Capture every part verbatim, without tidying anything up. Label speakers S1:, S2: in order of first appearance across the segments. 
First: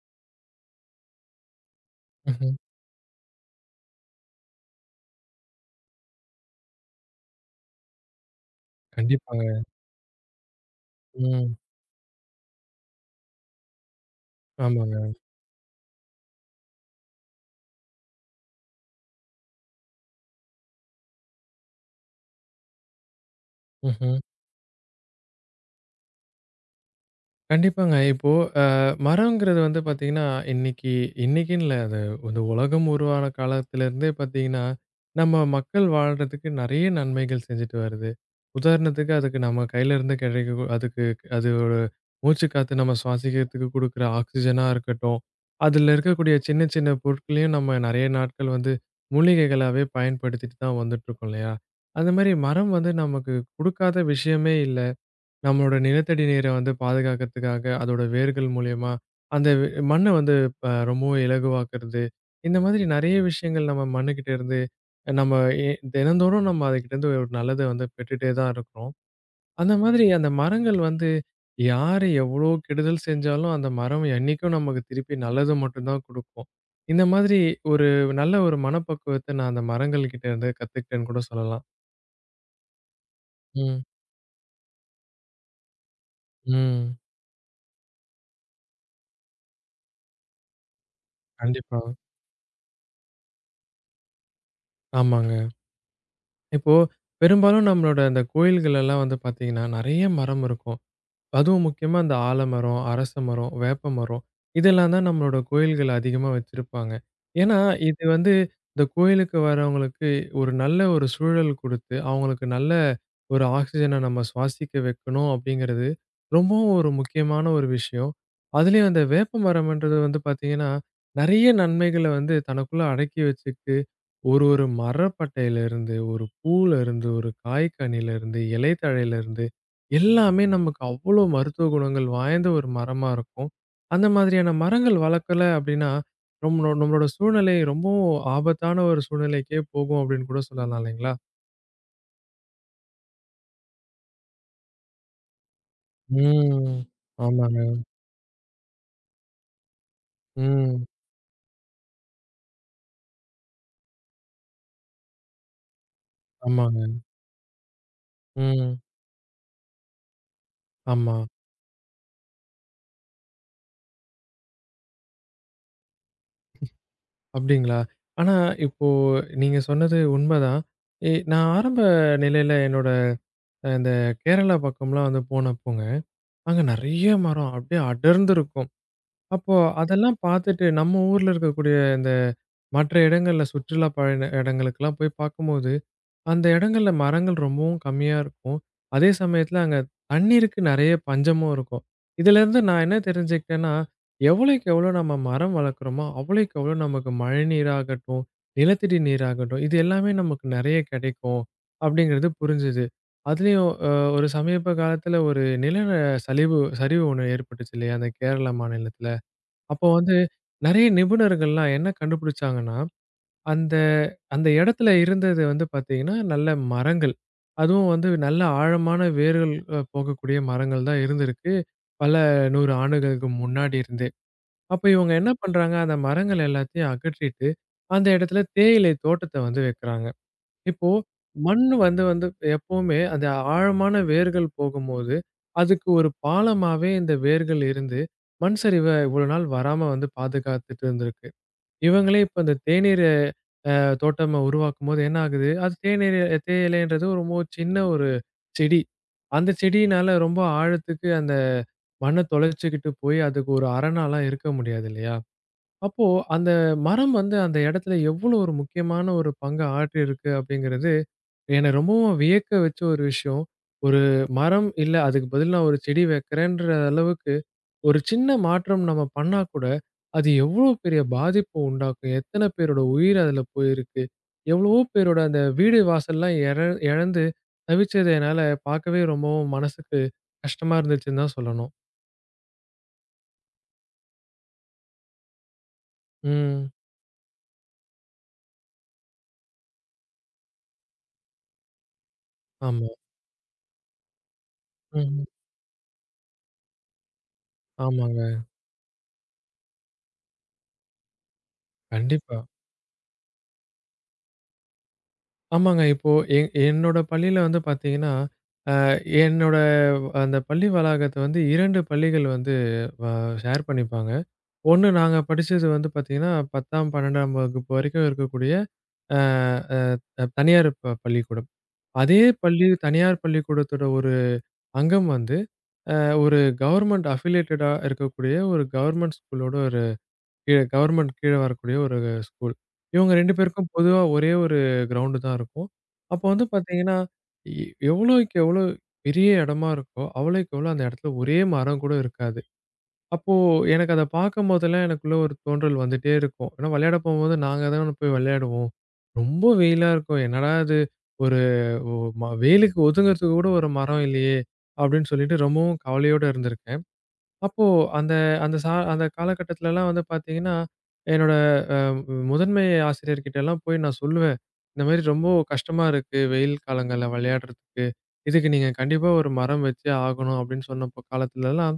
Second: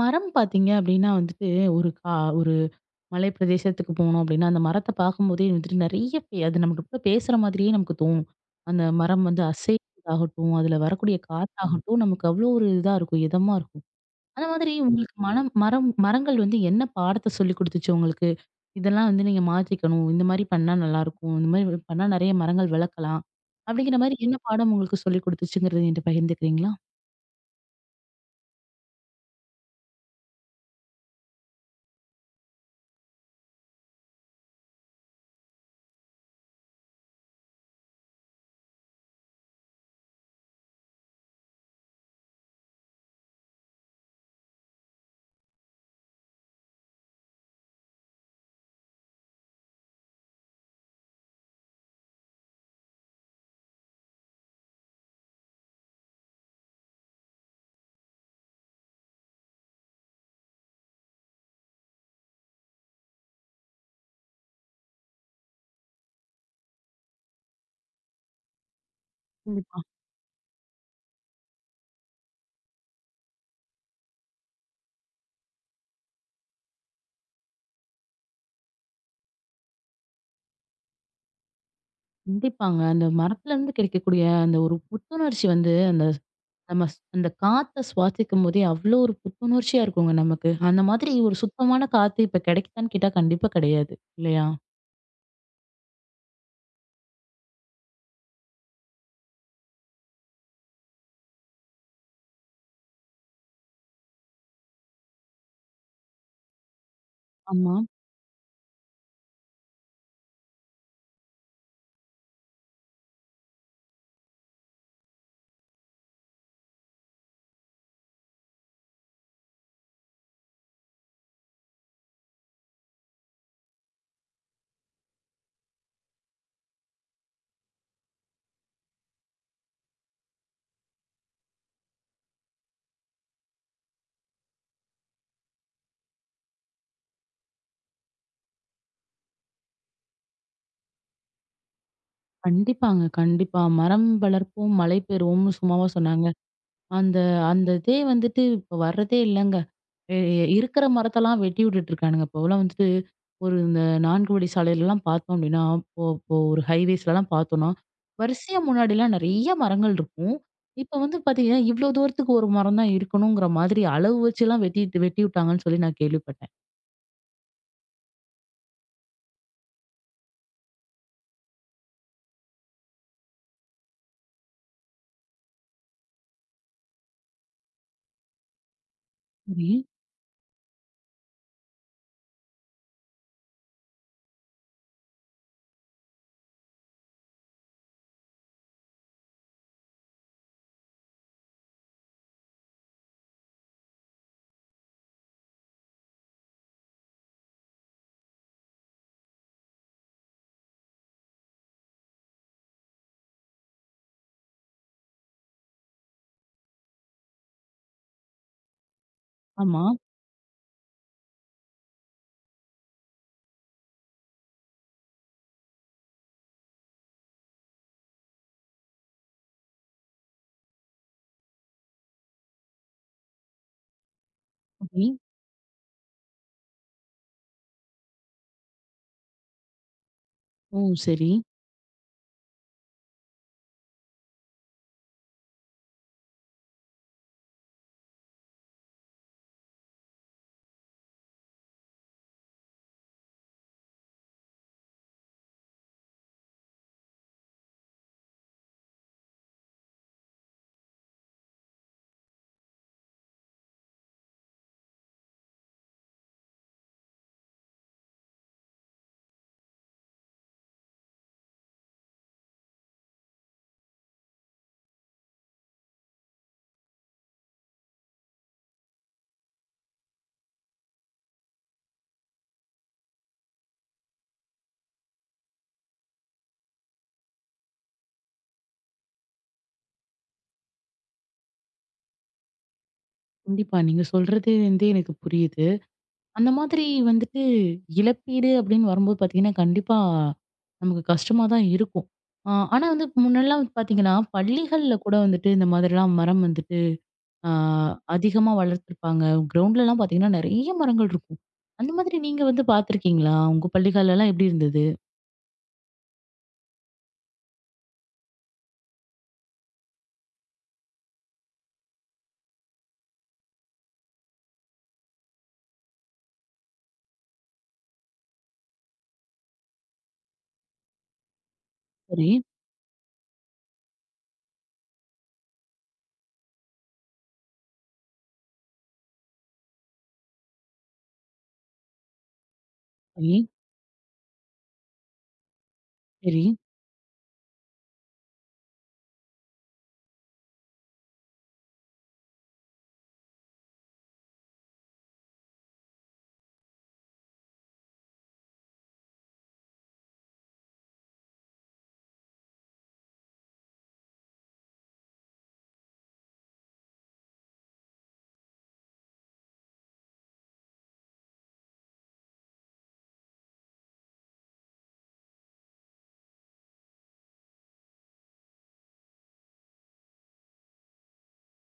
S1: மரம் பார்த்தீங்க அப்படின்னா வந்துட்டு, ஒரு கா
S2: ம்ஹ்ம்.
S1: ஒரு மலை பிரதேசத்துக்கு போனோம் அப்படின்னா, அந்த மரத்த பார்க்கும்போதே வந்துட்டு நெறைய பே அது நம்மகிட்ட பேசுற மாதிரியே நமக்கு தோணும். அந்த மரம் வந்து
S2: கண்டிப்பாங்க.
S1: அசைறதாகட்டும், அதில வரக்கூடிய
S2: ம்.
S1: காத்தாகட்டும், நமக்கு அவ்வளோ ஒரு இதா இருக்கும். இதமா இருக்கும். அந்த மாதிரி
S2: ஆமாங்க.
S1: உங்களுக்கு மனம் மரம் மரங்கள் வந்து என்ன பாடத்த சொல்லிக் குடுத்துச்சு உங்களுக்கு? இதெல்லாம் வந்து நீங்க மாத்திக்கணும். இந்த மாரி பண்ணா நல்லாயிருக்கும். இந்த மாரி வ் பண்ணா நெறைய மரங்கள் வளர்க்கலாம். அப்படிங்கிற மாரி
S2: ம்ஹ்ம்.
S1: என்ன பாடம் உங்களுக்கு சொல்லிக் குடுத்துச்சுங்கிறத என்ட்ட பகிர்ந்துக்கிறீங்களா?
S2: கண்டிப்பாங்க. இப்போ மரங்கிறது வந்து பார்த்தீங்கன்னா, இன்னைக்கு இன்னைக்குன்னு இல்ல. அது இந்த உலகம் உருவான காலத்திலேருந்தே பார்த்தீங்கன்னா, நம்ம மக்கள் வாழ்றதுக்கு நெறைய நன்மைகள் செஞ்சுட்டு வருது. உதாரணத்துக்கு அதுக்கு நம்ம கையில இருந்து கிடைக்க கூ- அதுக்கு அதோட மூச்சு காத்து நம்ம சுவாசிக்கிறதுக்கு குடுக்குற ஆக்ஸிஜனா இருக்கட்டும், அதில இருக்கக்கூடிய சின்ன சின்ன பொருட்களையும் நம்ம நெறைய நாட்கள் வந்து மூலிகைகளாவே பயன்படுத்திட்டு தான் வந்துட்டுருக்கோம் இல்லையா? அந்த மாரி மரம் வந்து நமக்கு குடுக்காத விஷயமே இல்ல. நம்மளோட நிலத்தடி நீரை வந்து பாதுகாக்கிறதுக்காக, அதோட வேர்கள் மூலியமா, அந்த வெ மண்ண வந்து ப ரொம்பவும் இலகுவாக்குறது. இந்த மாதிரி நெறைய விஷயங்கள் நம்ம மண்ணுகிட்ட இருந்து, அஹ், நம்ம எ தினந்தோறும் நம்ம அதுகிட்டருந்து ஒரு நல்லத வந்து பெற்றுட்டே தான் இருக்கிறோம். அந்த மாதிரி அந்த மரங்கள் வந்து யாரு எவ்ளோ கெடுதல் செஞ்சாலும், அந்த மரம் என்னைக்கும் நமக்கு திருப்பி நல்லது மட்டும் தான் குடுக்கும். இந்த மாதிரி ஒரு நல்ல ஒரு மனப்பக்குவத்த நான் அந்த மரங்கள் கிட்ட இருந்து கத்துக்கிட்டேன்னு கூட சொல்லலாம்.
S1: கண்டிப்பாங்க. அந்த மரத்துலருந்து
S2: ம்,
S1: கிடைக்கக்கூடிய அந்த ஒரு புத்துணர்ச்சி வந்து, அந்த நம்ம
S2: ம்.
S1: ஸ்- அந்த காத்த சுவாசிக்கும்போதே, அவ்ளோ ஒரு புத்துணர்ச்சியா இருக்குங்க நமக்கு. அந்த மாதிரி ஒரு
S2: கண்டிப்பா.
S1: சுத்தமான காத்து இப்ப கிடைக்குதான்னு கேட்டா கண்டிப்பா கிடையாது. இல்லையா?
S2: ஆமாங்க. இப்போ பெரும்பாலும் நம்மளோட அந்த கோயில்கள் எல்லாம் வந்து பார்த்தீங்கன்னா, நெறைய மரம் இருக்கும். அதுவும் முக்கியமா இந்த ஆலமரம், அரச மரம், வேப்ப மரம் இதெல்லாம் தான் நம்மளோட கோயில்கள் அதிகமா வச்சிருப்பாங்க. ஏன்னா,
S1: ஆமா.
S2: இது வந்து இந்த கோயிலுக்கு வரவங்களுக்கு ஒரு நல்ல ஒரு சூழல் குடுத்து, அவங்களுக்கு நல்ல ஒரு ஆக்ஸிஜன நம்ம சுவாசிக்க வைக்கணும் அப்படிங்கிறது ரொம்பவும் ஒரு முக்கியமான ஒரு விஷயம். அதுலயும் அந்த வேப்ப மரம்ன்றது வந்து பார்த்தீங்கன்னா, நெறைய நன்மைகள வந்து தனக்குள்ள அடக்கி வச்சுக்கு ஒரு ஒரு மரப்பட்டையிலிருந்து, ஒரு பூலருந்து, ஒரு காய்கனிலருந்து, இலைத்தழையிலருந்து எல்லாமே நமக்கு அவ்வளோ மருத்துவ குணங்கள் வாய்ந்த ஒரு மரமா இருக்கும். அந்த மாதிரியான மரங்கள் வளர்க்கல அப்படின்னா, நம்மளோ நம்மளோட சூழ்நிலை ரொம்பவும் ஆபத்தான ஒரு சூழ்நிலைக்கே போகும் அப்படின்னு கூட சொல்லலாம் இல்லைங்களா?
S1: கண்டிப்பாங்க. கண்டிப்பா. "மரம் வளர்ப்போம், மழை பெறுவோம்னு" சும்மாவா சொன்னாங்க?
S2: ம்.
S1: அந்த
S2: ஆமாங்க.
S1: அந்த இதே வந்துட்டு இப்ப வர்றதே இல்லங்க. எ எ
S2: ம்.
S1: இருக்கிற மரத்தெல்லாம் வெட்டி விட்டுட்டு இருக்கானுங்க. இப்போலாம் வந்துட்டு ஒரு இந்த நான்கு வழி சாலையிலலாம் பார்த்தோம் அப்டின்னா, இப்போ இப்போ ஒரு
S2: ஆமாங்க.
S1: ஹைவேஸ்லலாம் பார்த்தோம்னா, வரிசையா
S2: ம்.
S1: முன்னாடிலாம் நெறைய மரங்கள் இருக்கும். இப்ப
S2: ஆமா.
S1: வந்து பார்த்தீங்கன்னா, இவ்ளோ தூரத்துக்கு ஒரு மரம் தான் இருக்கணுங்கிற மாதிரி அளவு வச்சுலாம் வெட்டிட்டு வெட்டி விட்டாங்கன்னு சொல்லி நான் கேள்விப்பட்டேன்.
S2: அப்படிங்களா? ஆனா இப்போ நீங்க சொன்னது உண்மைதான். எ நான் ஆரம்ப நிலையில என்னோட அஹ், இந்த கேரளா பக்கம்லாம் வந்து போனப்போங்க அங்க நெறைய மரம். அப்படியே அடர்ந்து இருக்கும். அப்போ
S1: சரி.
S2: அதெல்லாம் பார்த்துட்டு நம்ம ஊர்ல இருக்கக்கூடிய இந்த மற்ற இடங்கள்ல சுற்றுலா பயண இடங்களுக்கெல்லாம் போய் பார்க்கும்போது, அந்த இடங்கள்ல மரங்கள் ரொம்பவும் கம்மியா இருக்கும். அதே சமயத்துல அங்க தண்ணீருக்கு நெறைய பஞ்சமும் இருக்கும். இதிலேருந்து நான் என்ன தெரிஞ்சுக்கிட்டேன்னா, எவ்வளோக்கு எவ்வளோ நம்ம மரம் வளர்க்குறோமோ, அவ்வளோக்கு எவ்வளோ நமக்கு மழை நீராகட்டும், நிலத்தடி நீராகட்டும், இது எல்லாமே நமக்கு நெறைய கிடைக்கும் அப்படிங்கிறது புரிஞ்சுது. அதுலயும் அ ஒரு சமீப காலத்துல ஒரு நில சலிவு சரிவு ஒண்ணு ஏற்பட்டுச்சு இல்லையா? அந்த கேரளா மாநிலத்துல.
S1: ஆமா.
S2: அப்போ வந்து நெறைய நிபுணர்கள்லாம் என்ன கண்டுபிடிச்சாங்கன்னா அந்த அந்த இடத்துல இருந்தது வந்து பார்த்தீங்கன்னா, நல்ல மரங்கள். அதுவும் வந்து நல்ல ஆழமான வேர்கள் அ போகக்கூடிய மரங்கள் தான் இருந்திருக்கு. பல நூறு ஆண்டுகளுக்கு முன்னாடி இருந்தே. அப்ப
S1: சரி.
S2: இவங்க என்ன பண்றாங்க, அந்த மரங்கள் எல்லாத்தையும் அகற்றிட்டு, அந்த இடத்துல தேயிலை தோட்டத்த வந்து வைக்கிறாங்க.
S1: ஓ!
S2: இப்போ
S1: சரி.
S2: மண் வந்து வந்து எப்பவுமே அந்த ஆழமான வேர்கள் போகும்போது, அதுக்கு ஒரு பாலமாவே இந்த வேர்கள் இருந்து, மண் சரிவ இவ்வளோ நாள் வராம வந்து பாதுகாத்துட்டு இருந்திருக்கு. இவங்களே இப்ப இந்த தேநீர அ தோட்டமா உருவாக்கும்போது என்ன ஆகுது, அது தேநீர் தேயிலைன்றது ரொம்ப சின்ன ஒரு செடி. அந்த செடியினால ரொம்ப ஆழத்துக்கு அந்த மண்ண தொலைச்சுக்கிட்டு போய் அதுக்கு ஒரு அரணாலாம் இருக்க முடியாது இல்லையா? அப்போ அந்த மரம் வந்து அந்த இடத்துல எவ்வளோ ஒரு முக்கியமான ஒரு பங்க ஆற்றியிருக்கு அப்படிங்கிறது, என்னை ரொம்பவும் வியக்க வச்ச ஒரு விஷயம். ஒரு மரம் இல்ல அதுக்கு பதில் நான் ஒரு செடி வைக்கிறேன்ற அளவுக்கு ஒரு சின்ன மாற்றம் நம்ம பண்ணா கூட, அது எவ்ளோ பெரிய பாதிப்ப உண்டாக்கும். எத்தன பேரோட உயிர் அதுல போயிருக்கு. எவ்வளவோ பேரோட அந்த வீடு வாசல்லாம் எழ இழந்து தவிச்சத என்னால பார்க்கவே ரொம்பவும் மனசுக்கு கஷ்டமா இருந்துச்சுன்னு தான் சொல்லணும்.
S1: கண்டிப்பா. நீங்க சொல்றது வந்து எனக்கு புரியுது. அந்த
S2: ம்.
S1: மாதிரி வந்துட்டு இழப்பீடு அப்படின்னு வரும்போது பார்த்தீங்கன்னா, கண்டிப்பா நமக்கு கஷ்டமா தான் இருக்கும். ஆ ஆனா
S2: ஆமா.
S1: வந்து முன்னல்லாம் வந்து பார்த்தீங்கன்னா, பள்ளிகள்ல கூட
S2: ம்.
S1: வந்துட்டு இந்த மாதிரிலாம் மரம் வந்துட்டு ஆ
S2: ஆமாங்க.
S1: அதிகமா வளர்த்துருப்பாங்க. கிரவுண்ட்லலாம் பார்த்தீங்கன்னா, நெறைய மரங்கள் இருக்கும். அந்த மாதிரி
S2: கண்டிப்பா.
S1: நீங்க வந்து பார்த்துருக்கீங்களா? உங்க பள்ளிகள்லலாம் எப்படி இருந்தது?
S2: ஆமாங்க. இப்போ எ என்னோட பள்ளியில வந்து பார்த்தீங்கன்னா, அ என்னோட அந்த பள்ளி வளாகத்த வந்து இரண்டு பள்ளிகள் வந்து வ ஷேர் பண்ணிப்பாங்க. ஒண்ணு நாங்க படிச்சது வந்து பார்த்தீங்கன்னா, பத்தாம் பன்னிரெண்டாம் வகுப்பு வரைக்கும் இருக்கக்கூடிய அ அ அ தனியார் ப பள்ளிக்கூடம். அதே
S1: சரி,
S2: பள்ளி தனியார் பள்ளிக்கூடத்தோட ஒரு அங்கம் வந்து, அ ஒரு கவர்ன்மெண்ட் அஃபிலியேட்டடா இருக்கக்கூடிய ஒரு கவர்ன்மெண்ட் ஸ்கூலோட ஒரு கீழ கவர்ன்மெண்ட் கீழ வரக்கூடிய ஒரு ஸ்கூல். இவங்க ரெண்டு
S1: சரி,
S2: பேருக்கும் பொதுவா ஒரே ஒரு கிரவுண்டு தான் இருக்கும். அப்போ
S1: சரி.
S2: வந்து பார்த்தீங்கன்னா, எ எவ்வளோக்கு எவ்வளோ பெரிய இடமா இருக்கோ, அவ்வளோக்கு எவ்வளோ அந்த இடத்துல ஒரே மரம் கூட இருக்காது. அப்போ எனக்கு அத பார்க்கும்போதெல்லாம் எனக்குள்ள ஒரு தோன்றல் வந்துட்டே இருக்கும். ஏன்னா விளையாட போம்போது நாங்க தான போய் விளையாடுவோம். ரொம்ப வெயிலா இருக்கும். என்னடா இது! ஒரு ஒ ம வெயிலுக்கு ஒதுங்குறதுக்கு கூட ஒரு மரம் இல்லையே! அப்டின்னு சொல்லிட்டு ரொம்பவும் கவலையோட இருந்திருக்கேன். அப்போ அந்த அந்த சா அந்த காலகட்டத்துலலாம் வந்து பார்த்தீங்கன்னா, என்னோட உம், முதன்மை ஆசிரியர்கிட்டலாம் போய் நான் சொல்லுவேன். இந்த மாரி ரொம்ப கஷ்டமா இருக்கு. வெயில் காலங்கள்ல விளையாடுறதுக்கு. இதுக்கு நீங்க கண்டிப்பா ஒரு மரம் வச்சே ஆகணும் அப்டின்னு சொன்ன காலத்துலலாம்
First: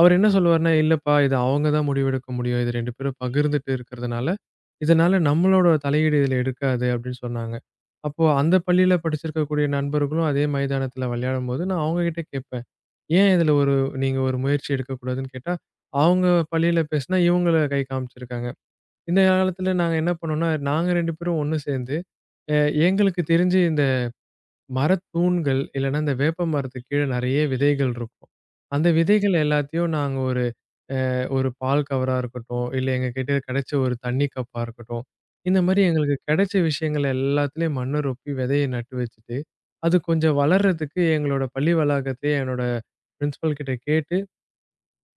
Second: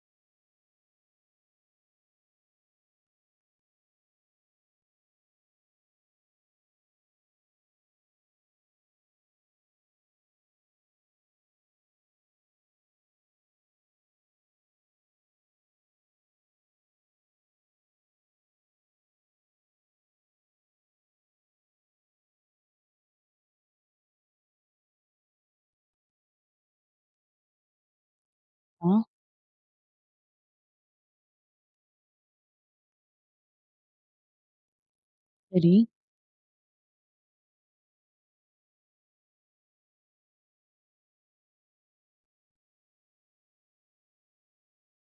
S2: அவர் என்ன சொல்லுவாருன்னா, "இல்லப்பா, இது அவங்க தான் முடிவெடுக்க முடியும். இது ரெண்டு பேரும் பகிர்ந்துட்டு இருக்கிறதுனால, இதனால நம்மளோட தலையீடு இதில இருக்காது." அப்படின்னு சொன்னாங்க. அப்போ அந்த பள்ளியில படிச்சிருக்கக்கூடிய நண்பர்களும் அதே மைதானத்தில விளையாடும்போது, நான் அவங்ககிட்ட கேட்பேன். "ஏன் இதில ஒரு நீங்க ஒரு முயற்சி எடுக்கக்கூடாதுன்னு?" கேட்டா, அவங்க பள்ளியில பேசினா, இவங்கள கை காமிச்சிருக்காங்க. இந்த காலத்தில நாங்க என்ன பண்ணோம்னா, நாங்க ரெண்டு பேரும் ஒண்ணு சேர்ந்து, அ எங்களுக்கு தெரிஞ்சு இந்த மரத்தூண்கள் இல்லன்னா, இந்த வேப்ப மரத்துக்கு கீழ நெறைய விதைகள் இருக்கும். அந்த
S1: ஆ,
S2: விதைகள் எல்லாத்தையும் நாங்க ஒரு அ ஒரு பால் கவரா இருக்கட்டும், இல்ல எங்ககிட்ட கிடைச்ச ஒரு தண்ணி கப்பா இருக்கட்டும். இந்த
S1: சரி.
S2: மாரி ம். எங்களுக்கு கிடைச்ச விஷயங்கள் எல்லாத்துலயும் மண்ண ரொப்பி விதைய நட்டு வச்சுட்டு, அது கொஞ்சம் வளர்றதுக்கு எங்களோட பள்ளி வளாகத்திலேயே என்னோட பிரின்சிபல் கிட்ட கேட்டு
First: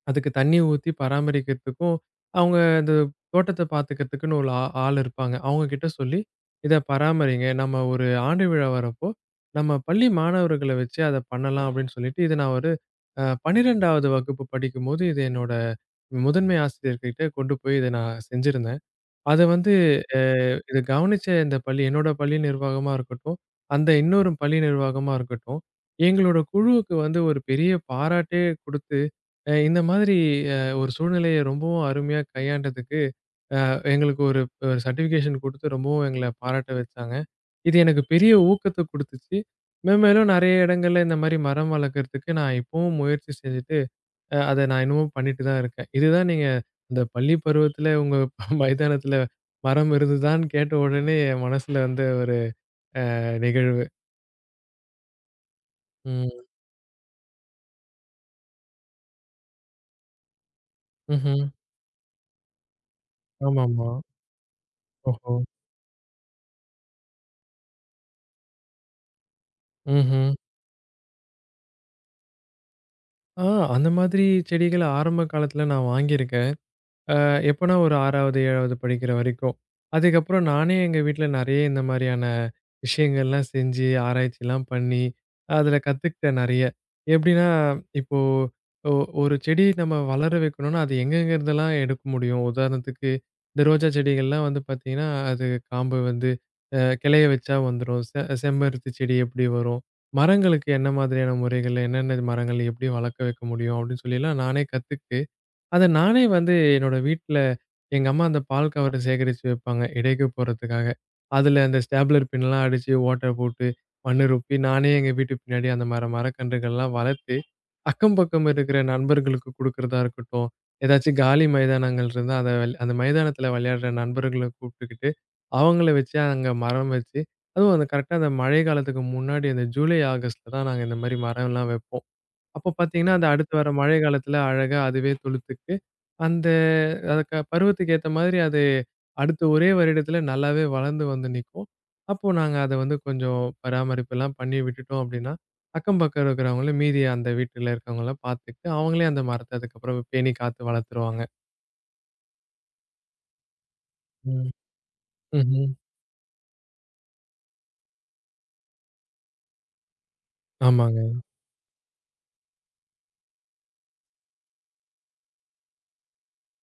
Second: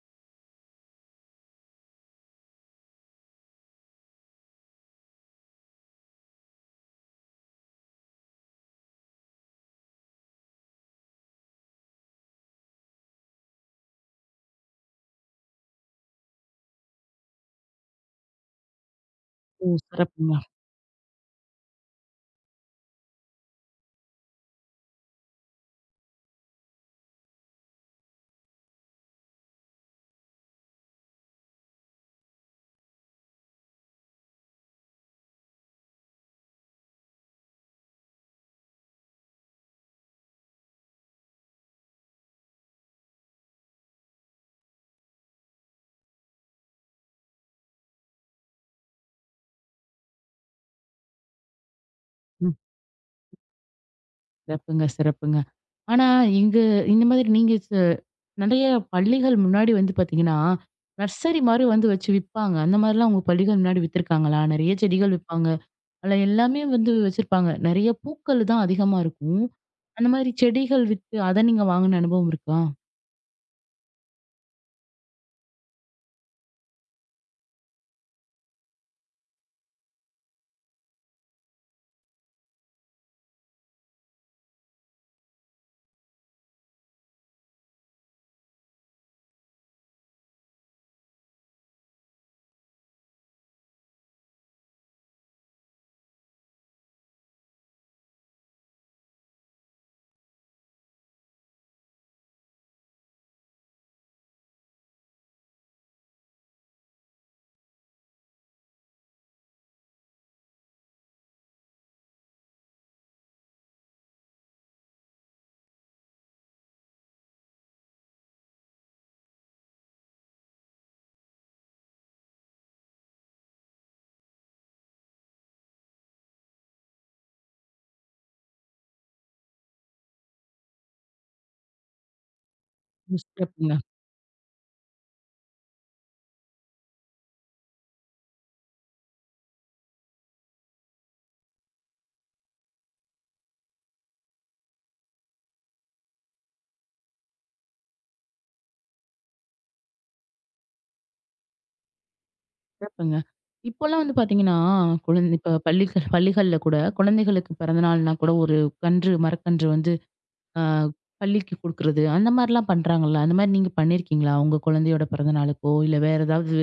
S2: அதுக்கு தண்ணி ஊத்தி பராமரிக்கிறதுக்கும், அவங்க அந்த தோட்டத்த பார்த்துக்கிறதுக்குன்னு ஒரு ஆ ஆள் இருப்பாங்க. அவங்க கிட்ட சொல்லி, "இத பராமரிங்க. நம்ம ஒரு ஆண்டு விழா வரப்போ, நம்ம பள்ளி மாணவர்கள வச்சு அத பண்ணலாம்." அப்படின்னு சொல்லிட்டு, இத நான் ஒரு அ பன்னிரெண்டாவது வகுப்பு படிக்கும்போது, இது என்னோட முதன்மை ஆசிரியர்கிட்ட கொண்டு போய் இத நான் செஞ்சிருந்தேன். அத
S1: ஓ!
S2: வந்து அ
S1: சிறப்புங்க.
S2: இத கவனிச்ச இந்த பள்ளி என்னோட பள்ளி நிர்வாகமா இருக்கட்டும், அந்த இன்னொரு பள்ளி நிர்வாகமா இருக்கட்டும், எங்களோட குழுவுக்கு வந்து ஒரு பெரிய பாராட்டே குடுத்து, அ இந்த மாதிரி அ ஒரு சூழ்நிலைய ரொம்பவும் அருமையா கையாண்டதுக்கு எங்களுக்கு ஒரு ஒரு சர்டிஃபிகேஷன் குடுத்து ரொம்பவும் எங்கள பாராட்ட வச்சாங்க. இது எனக்கு பெரிய ஊக்கத்த குடுத்துச்சு. மேன்மேலும் நெறைய இடங்கள்ல இந்த மாரி மரம் வளர்க்கறதுக்கு நான் இப்பவும் முயற்சி செஞ்சுட்டு அ அத நான் இன்னமும் பண்ணிட்டு தான் இருக்கேன். இதுதான் நீங்க இந்த பள்ளி பருவத்தில உங்க மைதானத்தில மரம் இருந்ததான்னு கேட்ட உடனே என் மனசுல வந்து ஒரு
S1: ம்.
S2: நிகழ்வு.
S1: சிறப்புங்க, சிறப்புங்க. ஆனா,
S2: ம்.
S1: இங்க இந்த மாதிரி நீங்க ச நெறைய பள்ளிகள் முன்னாடி வந்து பார்த்தீங்கன்னா,
S2: ம்ஹ்ம்.
S1: நர்சரி மாரி வந்து வச்சு விப்பாங்க. அந்த மாரிலாம் உங்க பள்ளிகள் முன்னாடி
S2: ஆமாமா.
S1: வித்துருக்காங்களா? நெறைய செடிகள்
S2: ஓஹோ!
S1: விப்பாங்க. அதுல எல்லாமே வந்து வச்சிருப்பாங்க. நெறைய பூக்கள் தான் அதிகமா இருக்கும். அந்த
S2: ம்ஹ்ம்.
S1: மாரி செடிகள் வித்து, அத நீங்க வாங்குன அனுபவம் இருக்கா?
S2: ஆ அந்த மாதிரி செடிகள ஆரம்ப காலத்தில நான் வாங்கியிருக்கேன். எப்போனா ஒரு ஆறாவது ஏழாவது படிக்கிற வரைக்கும். அதுக்கப்புறம் நானே எங்க வீட்ல நெறைய இந்த மாரியான விஷயங்கள்லாம் செஞ்சு, ஆராய்ச்சிலாம் பண்ணி, அதில கத்துக்கிட்டேன் நெறைய. எப்படின்னா, இப்போ ஒ ஒரு செடி நம்ம வளர வைக்கணும்னா, அது எங்கெங்கருந்தெல்லாம் எடுக்க முடியும்? உதாரணத்துக்கு, இந்த ரோஜா செடிகள்லாம் வந்து பார்த்தீங்கன்னா, அது காம்பு வந்து அ கிளைய வச்சா வந்துரும். செ செம்பருத்தி செடி எப்படி வரும்? மரங்களுக்கு என்ன மாதிரியான முறைகள்ல, என்னென்ன மரங்கள் எப்படி வளர்க்க வைக்க முடியும்? அப்படின்னு சொல்லிலாம் நானே கத்துக்கிட்டு, அத நானே வந்து என்னோட வீட்ல எங்க அம்மா அந்த பால் கவர சேகரிச்சு வைப்பாங்க, எடைக்கு போடுறதுக்காக. அதுல அந்த ஸ்டேப்லர் பின்லாம் அடிச்சு ஓட்ட போட்டு, மண்ணு ரொப்பி நானே எங்க வீட்டு பின்னாடி அந்த மர மரக்கன்றுகள்லாம் வளர்த்து, அக்கம் பக்கம் இருக்கிற நண்பர்களுக்கு குடுக்குறதா இருக்கட்டும், ஏதாச்சும் காலி மைதானங்கள் இருந்தா அத வெள் அந்த மைதானத்துல விளையாடுற நண்பர்கள கூப்பிட்டுக்கிட்டு, அவங்கள வச்சு அங்க மரம் வச்சு, அதுவும் அந்த கரெக்ட்டா அந்த மழை காலத்துக்கு முன்னாடி அந்த ஜூலை, ஆகஸ்ட்ல தான் நாங்க இந்த மாரி மரம்லாம் வைப்போம். அப்போ பார்த்தீங்கன்னா,
S1: ம்.
S2: அது அடுத்து வர
S1: சிறப்புங்க,
S2: மழை காலத்துல அழகா அதுவே துளுர்த்துக்கு, அந்த அதுக்கு பருவத்துக்கு ஏத்த மாதிரி அது அடுத்து ஒரே வருடத்துல நல்லாவே வளர்ந்து வந்து நிக்கும். அப்போ நாங்க அத வந்து கொஞ்சம் பராமரிப்பெல்லாம் பண்ணி விட்டுட்டோம் அப்படின்னா, அக்கம் பக்கம் இருக்கிறவங்களும் மீதி அந்த வீட்டுல இருக்கிறவங்கலாம் பார்த்துக்கிட்டு, அவங்களே அந்த மரத்த அதுக்கப்புறம் பேணி காத்து வளர்த்துருவாங்க.
S1: சிறப்புங்க. இப்போலாம் வந்து
S2: ம்.
S1: பார்த்தீங்கன்னா, குழந்தை இப்ப
S2: ம்ஹ்ம்.
S1: பள்ளிகள் பள்ளிகள்ல கூட குழந்தைகளுக்கு பிறந்தநாள்னா கூட ஒரு கன்று மரக்கன்று வந்து ஆ
S2: ஆமாங்க.
S1: பள்ளிக்கு குடுக்குறது, அந்த மாரிலாம் பண்றாங்கல்ல. அந்த மாரி நீங்க பண்ணியிருக்கீங்களா? உங்க குழந்தையோட பிறந்த நாளுக்கோ, இல்ல வேற ஏதாவது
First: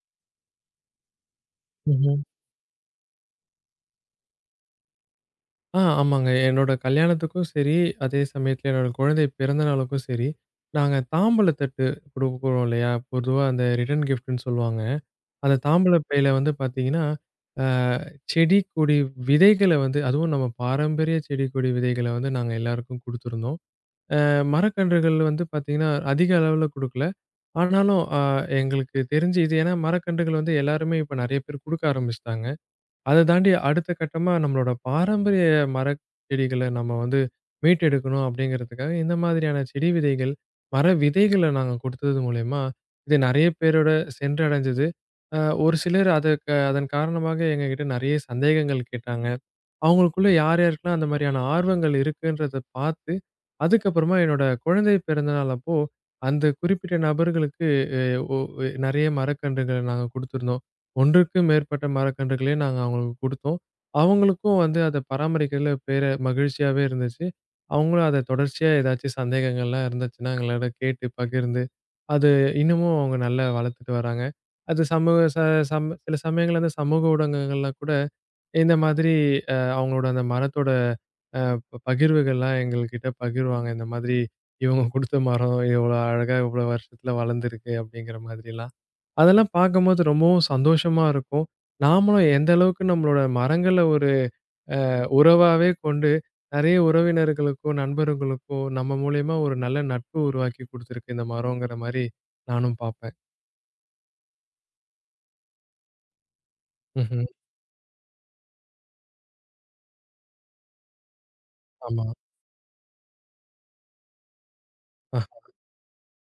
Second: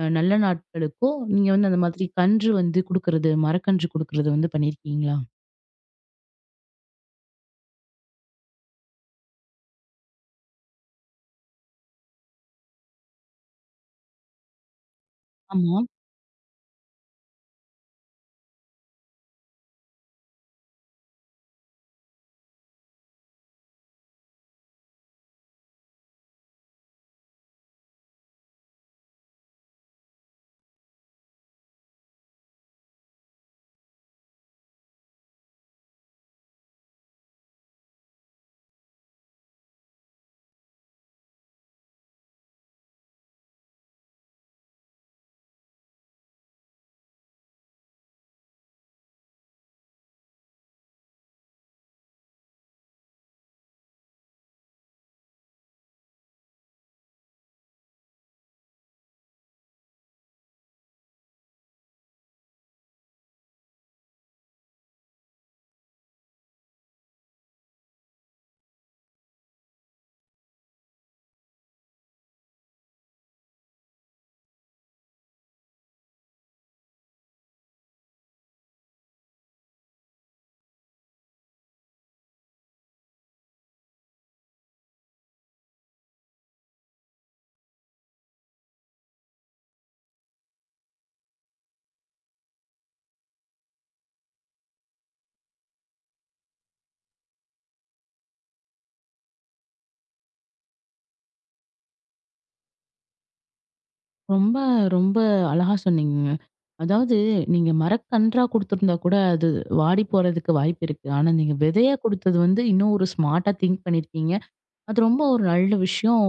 S1: அ நல்ல நாட்களுக்கோ, நீங்க வந்து அந்த மாதிரி
S2: ம்ஹ்ம்.
S1: கன்று வந்து குடுக்குறது, மரக்கன்று குடுக்குறது வந்து பண்ணியிருக்கீங்களா?
S2: ஆ ஆமாங்க. என்னோட கல்யாணத்துக்கும் சரி, அதே சமயத்துல என்னோட குழந்தை பிறந்த நாளுக்கும் சரி, நாங்க தாம்பூல தட்டு குடுக்குறோம் இல்லையா? பொதுவா அந்த ரிட்டர்ன் கிஃப்ட்ன்னு சொல்லுவாங்க. அந்த
S1: ஆமா.
S2: தாம்பூல பையில வந்து பாத்தீங்கன்னா, அ செடி, கொடி விதைகள வந்து அதுவும் நம்ம பாரம்பரிய செடி, கொடி விதைகள வந்து நாங்க எல்லாருக்கும் குடுத்துருந்தோம். அ மரக்கன்றுகள் வந்து பாத்தீங்கன்னா, அதிக அளவுல குடுக்கல. ஆனாலும், அ எங்களுக்கு தெரிஞ்சு இது ஏன்னா மரக்கன்றுகள் வந்து எல்லாருமே இப்ப நெறைய பேர் குடுக்க ஆரம்பிச்சுட்டாங்க. அத தாண்டி அடுத்த கட்டமா நம்மளோட பாரம்பரிய மரக் செடிகள நம்ம வந்து மீட்டெடுக்கணும் அப்படிங்கிறதுக்காக, இந்த மாதிரியான செடி விதைகள், மர விதைகள நாங்க குடுத்தது மூலியமா, இது நெறைய பேரோட சென்றடைஞ்சது. அ ஒரு சிலர் அதுக்கு அதன் காரணமாக எங்ககிட்ட நெறைய சந்தேகங்கள் கேட்டாங்க. அவங்களுக்குள்ள யார் யாருக்கெல்லாம் அந்த மாதிரியான ஆர்வங்கள் இருக்குன்றத பார்த்து, அதுக்கப்புறமா என்னோட குழந்தை பிறந்த நாள் அப்போ, அந்த குறிப்பிட்ட நபர்களுக்கு எ ஒ நெறைய மரக்கன்றுகள நாங்க குடுத்துருந்தோம். ஒன்றுக்கு மேற்பட்ட மரக்கன்றுகளே நாங்க அவங்களுக்கு குடுத்தோம். அவங்களுக்கும் வந்து அத பராமரிக்கிறதுல பேர மகிழ்ச்சியாவே இருந்துச்சு. அவங்களும் அத தொடர்ச்சியா ஏதாச்சும் சந்தேகங்கள்லாம் இருந்துச்சுன்னா, எங்களோட கேட்டு பகிர்ந்து, அது இன்னமும் அவங்க நல்லா வளர்த்துட்டு வராங்க. அது சமூக ச சம் சில சமயங்கள்ல அந்த சமூக ஊடகங்கள்ல கூட இந்த மாதிரி அ அவங்களோட அந்த மரத்தோட அ ப பகிர்வுகள்லாம் எங்கள்கிட்ட பகிர்வாங்க. இந்த மாதிரி இவங்க குடுத்த மரம் எவ்வளோ அழகா இவ்வளோ வருஷத்துல வளர்ந்துருக்கு அப்படிங்கிற மாதிரிலாம். அதெல்லாம் பார்க்கும்போது ரொம்பவும் சந்தோஷமா இருக்கும். நாமளும் எந்த அளவுக்கு நம்மளோட மரங்கள ஒரு உறவாவே கொண்டு நெறைய உறவினர்களுக்கும், நண்பர்களுக்கும் நம்ம மூலியமா ஒரு நல்ல நட்பு உருவாக்கி குடுத்துருக்கு இந்த மரங்கிற மாரி நானும் பார்ப்பேன்.
S1: ரொம்ப, ரொம்ப அழகா சொன்னீங்கங்க. அதாவது
S2: ம்ஹ்ம்.
S1: நீங்க மரக்கன்றா குடுத்துருந்தா கூட அது வாடி போறதுக்கு வாய்ப்பு இருக்கு. ஆனா நீங்க விதையா
S2: ஆமா.
S1: குடுத்தது வந்து இன்னும் ஒரு ஸ்மார்ட்டா திங்க் பண்ணியிருக்கீங்க. அது
S2: அ.
S1: ரொம்ப ஒரு நல்ல விஷயம்.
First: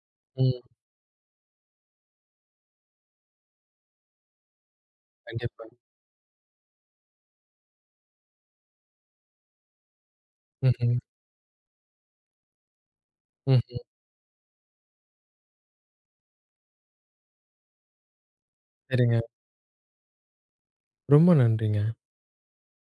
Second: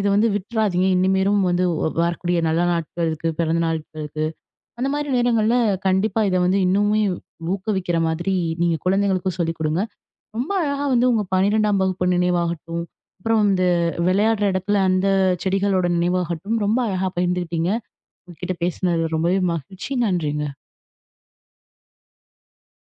S1: இத வந்து
S2: ம்.
S1: விட்றாதீங்க. இனிமேலும் வந்து வரக்கூடிய நல்ல நாட்களுக்கு, பிறந்த நாட்களுக்கு அந்த மாதிரி நேரங்கள்ல
S2: கண்டிப்பா.
S1: கண்டிப்பா இத வந்து இன்னுமே ஊக்குவிக்கிற மாதிரி நீங்க குழந்தைங்களுக்கும் சொல்லிக் கொடுங்க. ரொம்ப அழகா
S2: ம்ஹ்ம்.
S1: வந்து உங்க பன்னிரண்டாம் வகுப்பு நினைவாகட்டும், அப்புறம்
S2: ம்.
S1: இந்த விளையாடுற இடத்துல அந்த செடிகளோட நினைவாகட்டும் ரொம்ப அழகா பகிர்ந்துக்கிட்டீங்க. உங்ககிட்ட பேசினது
S2: சரிங்க.
S1: ரொம்பவே மகிழ்ச்சி. நன்றிங்க.
S2: ரொம்ப நன்றிங்க.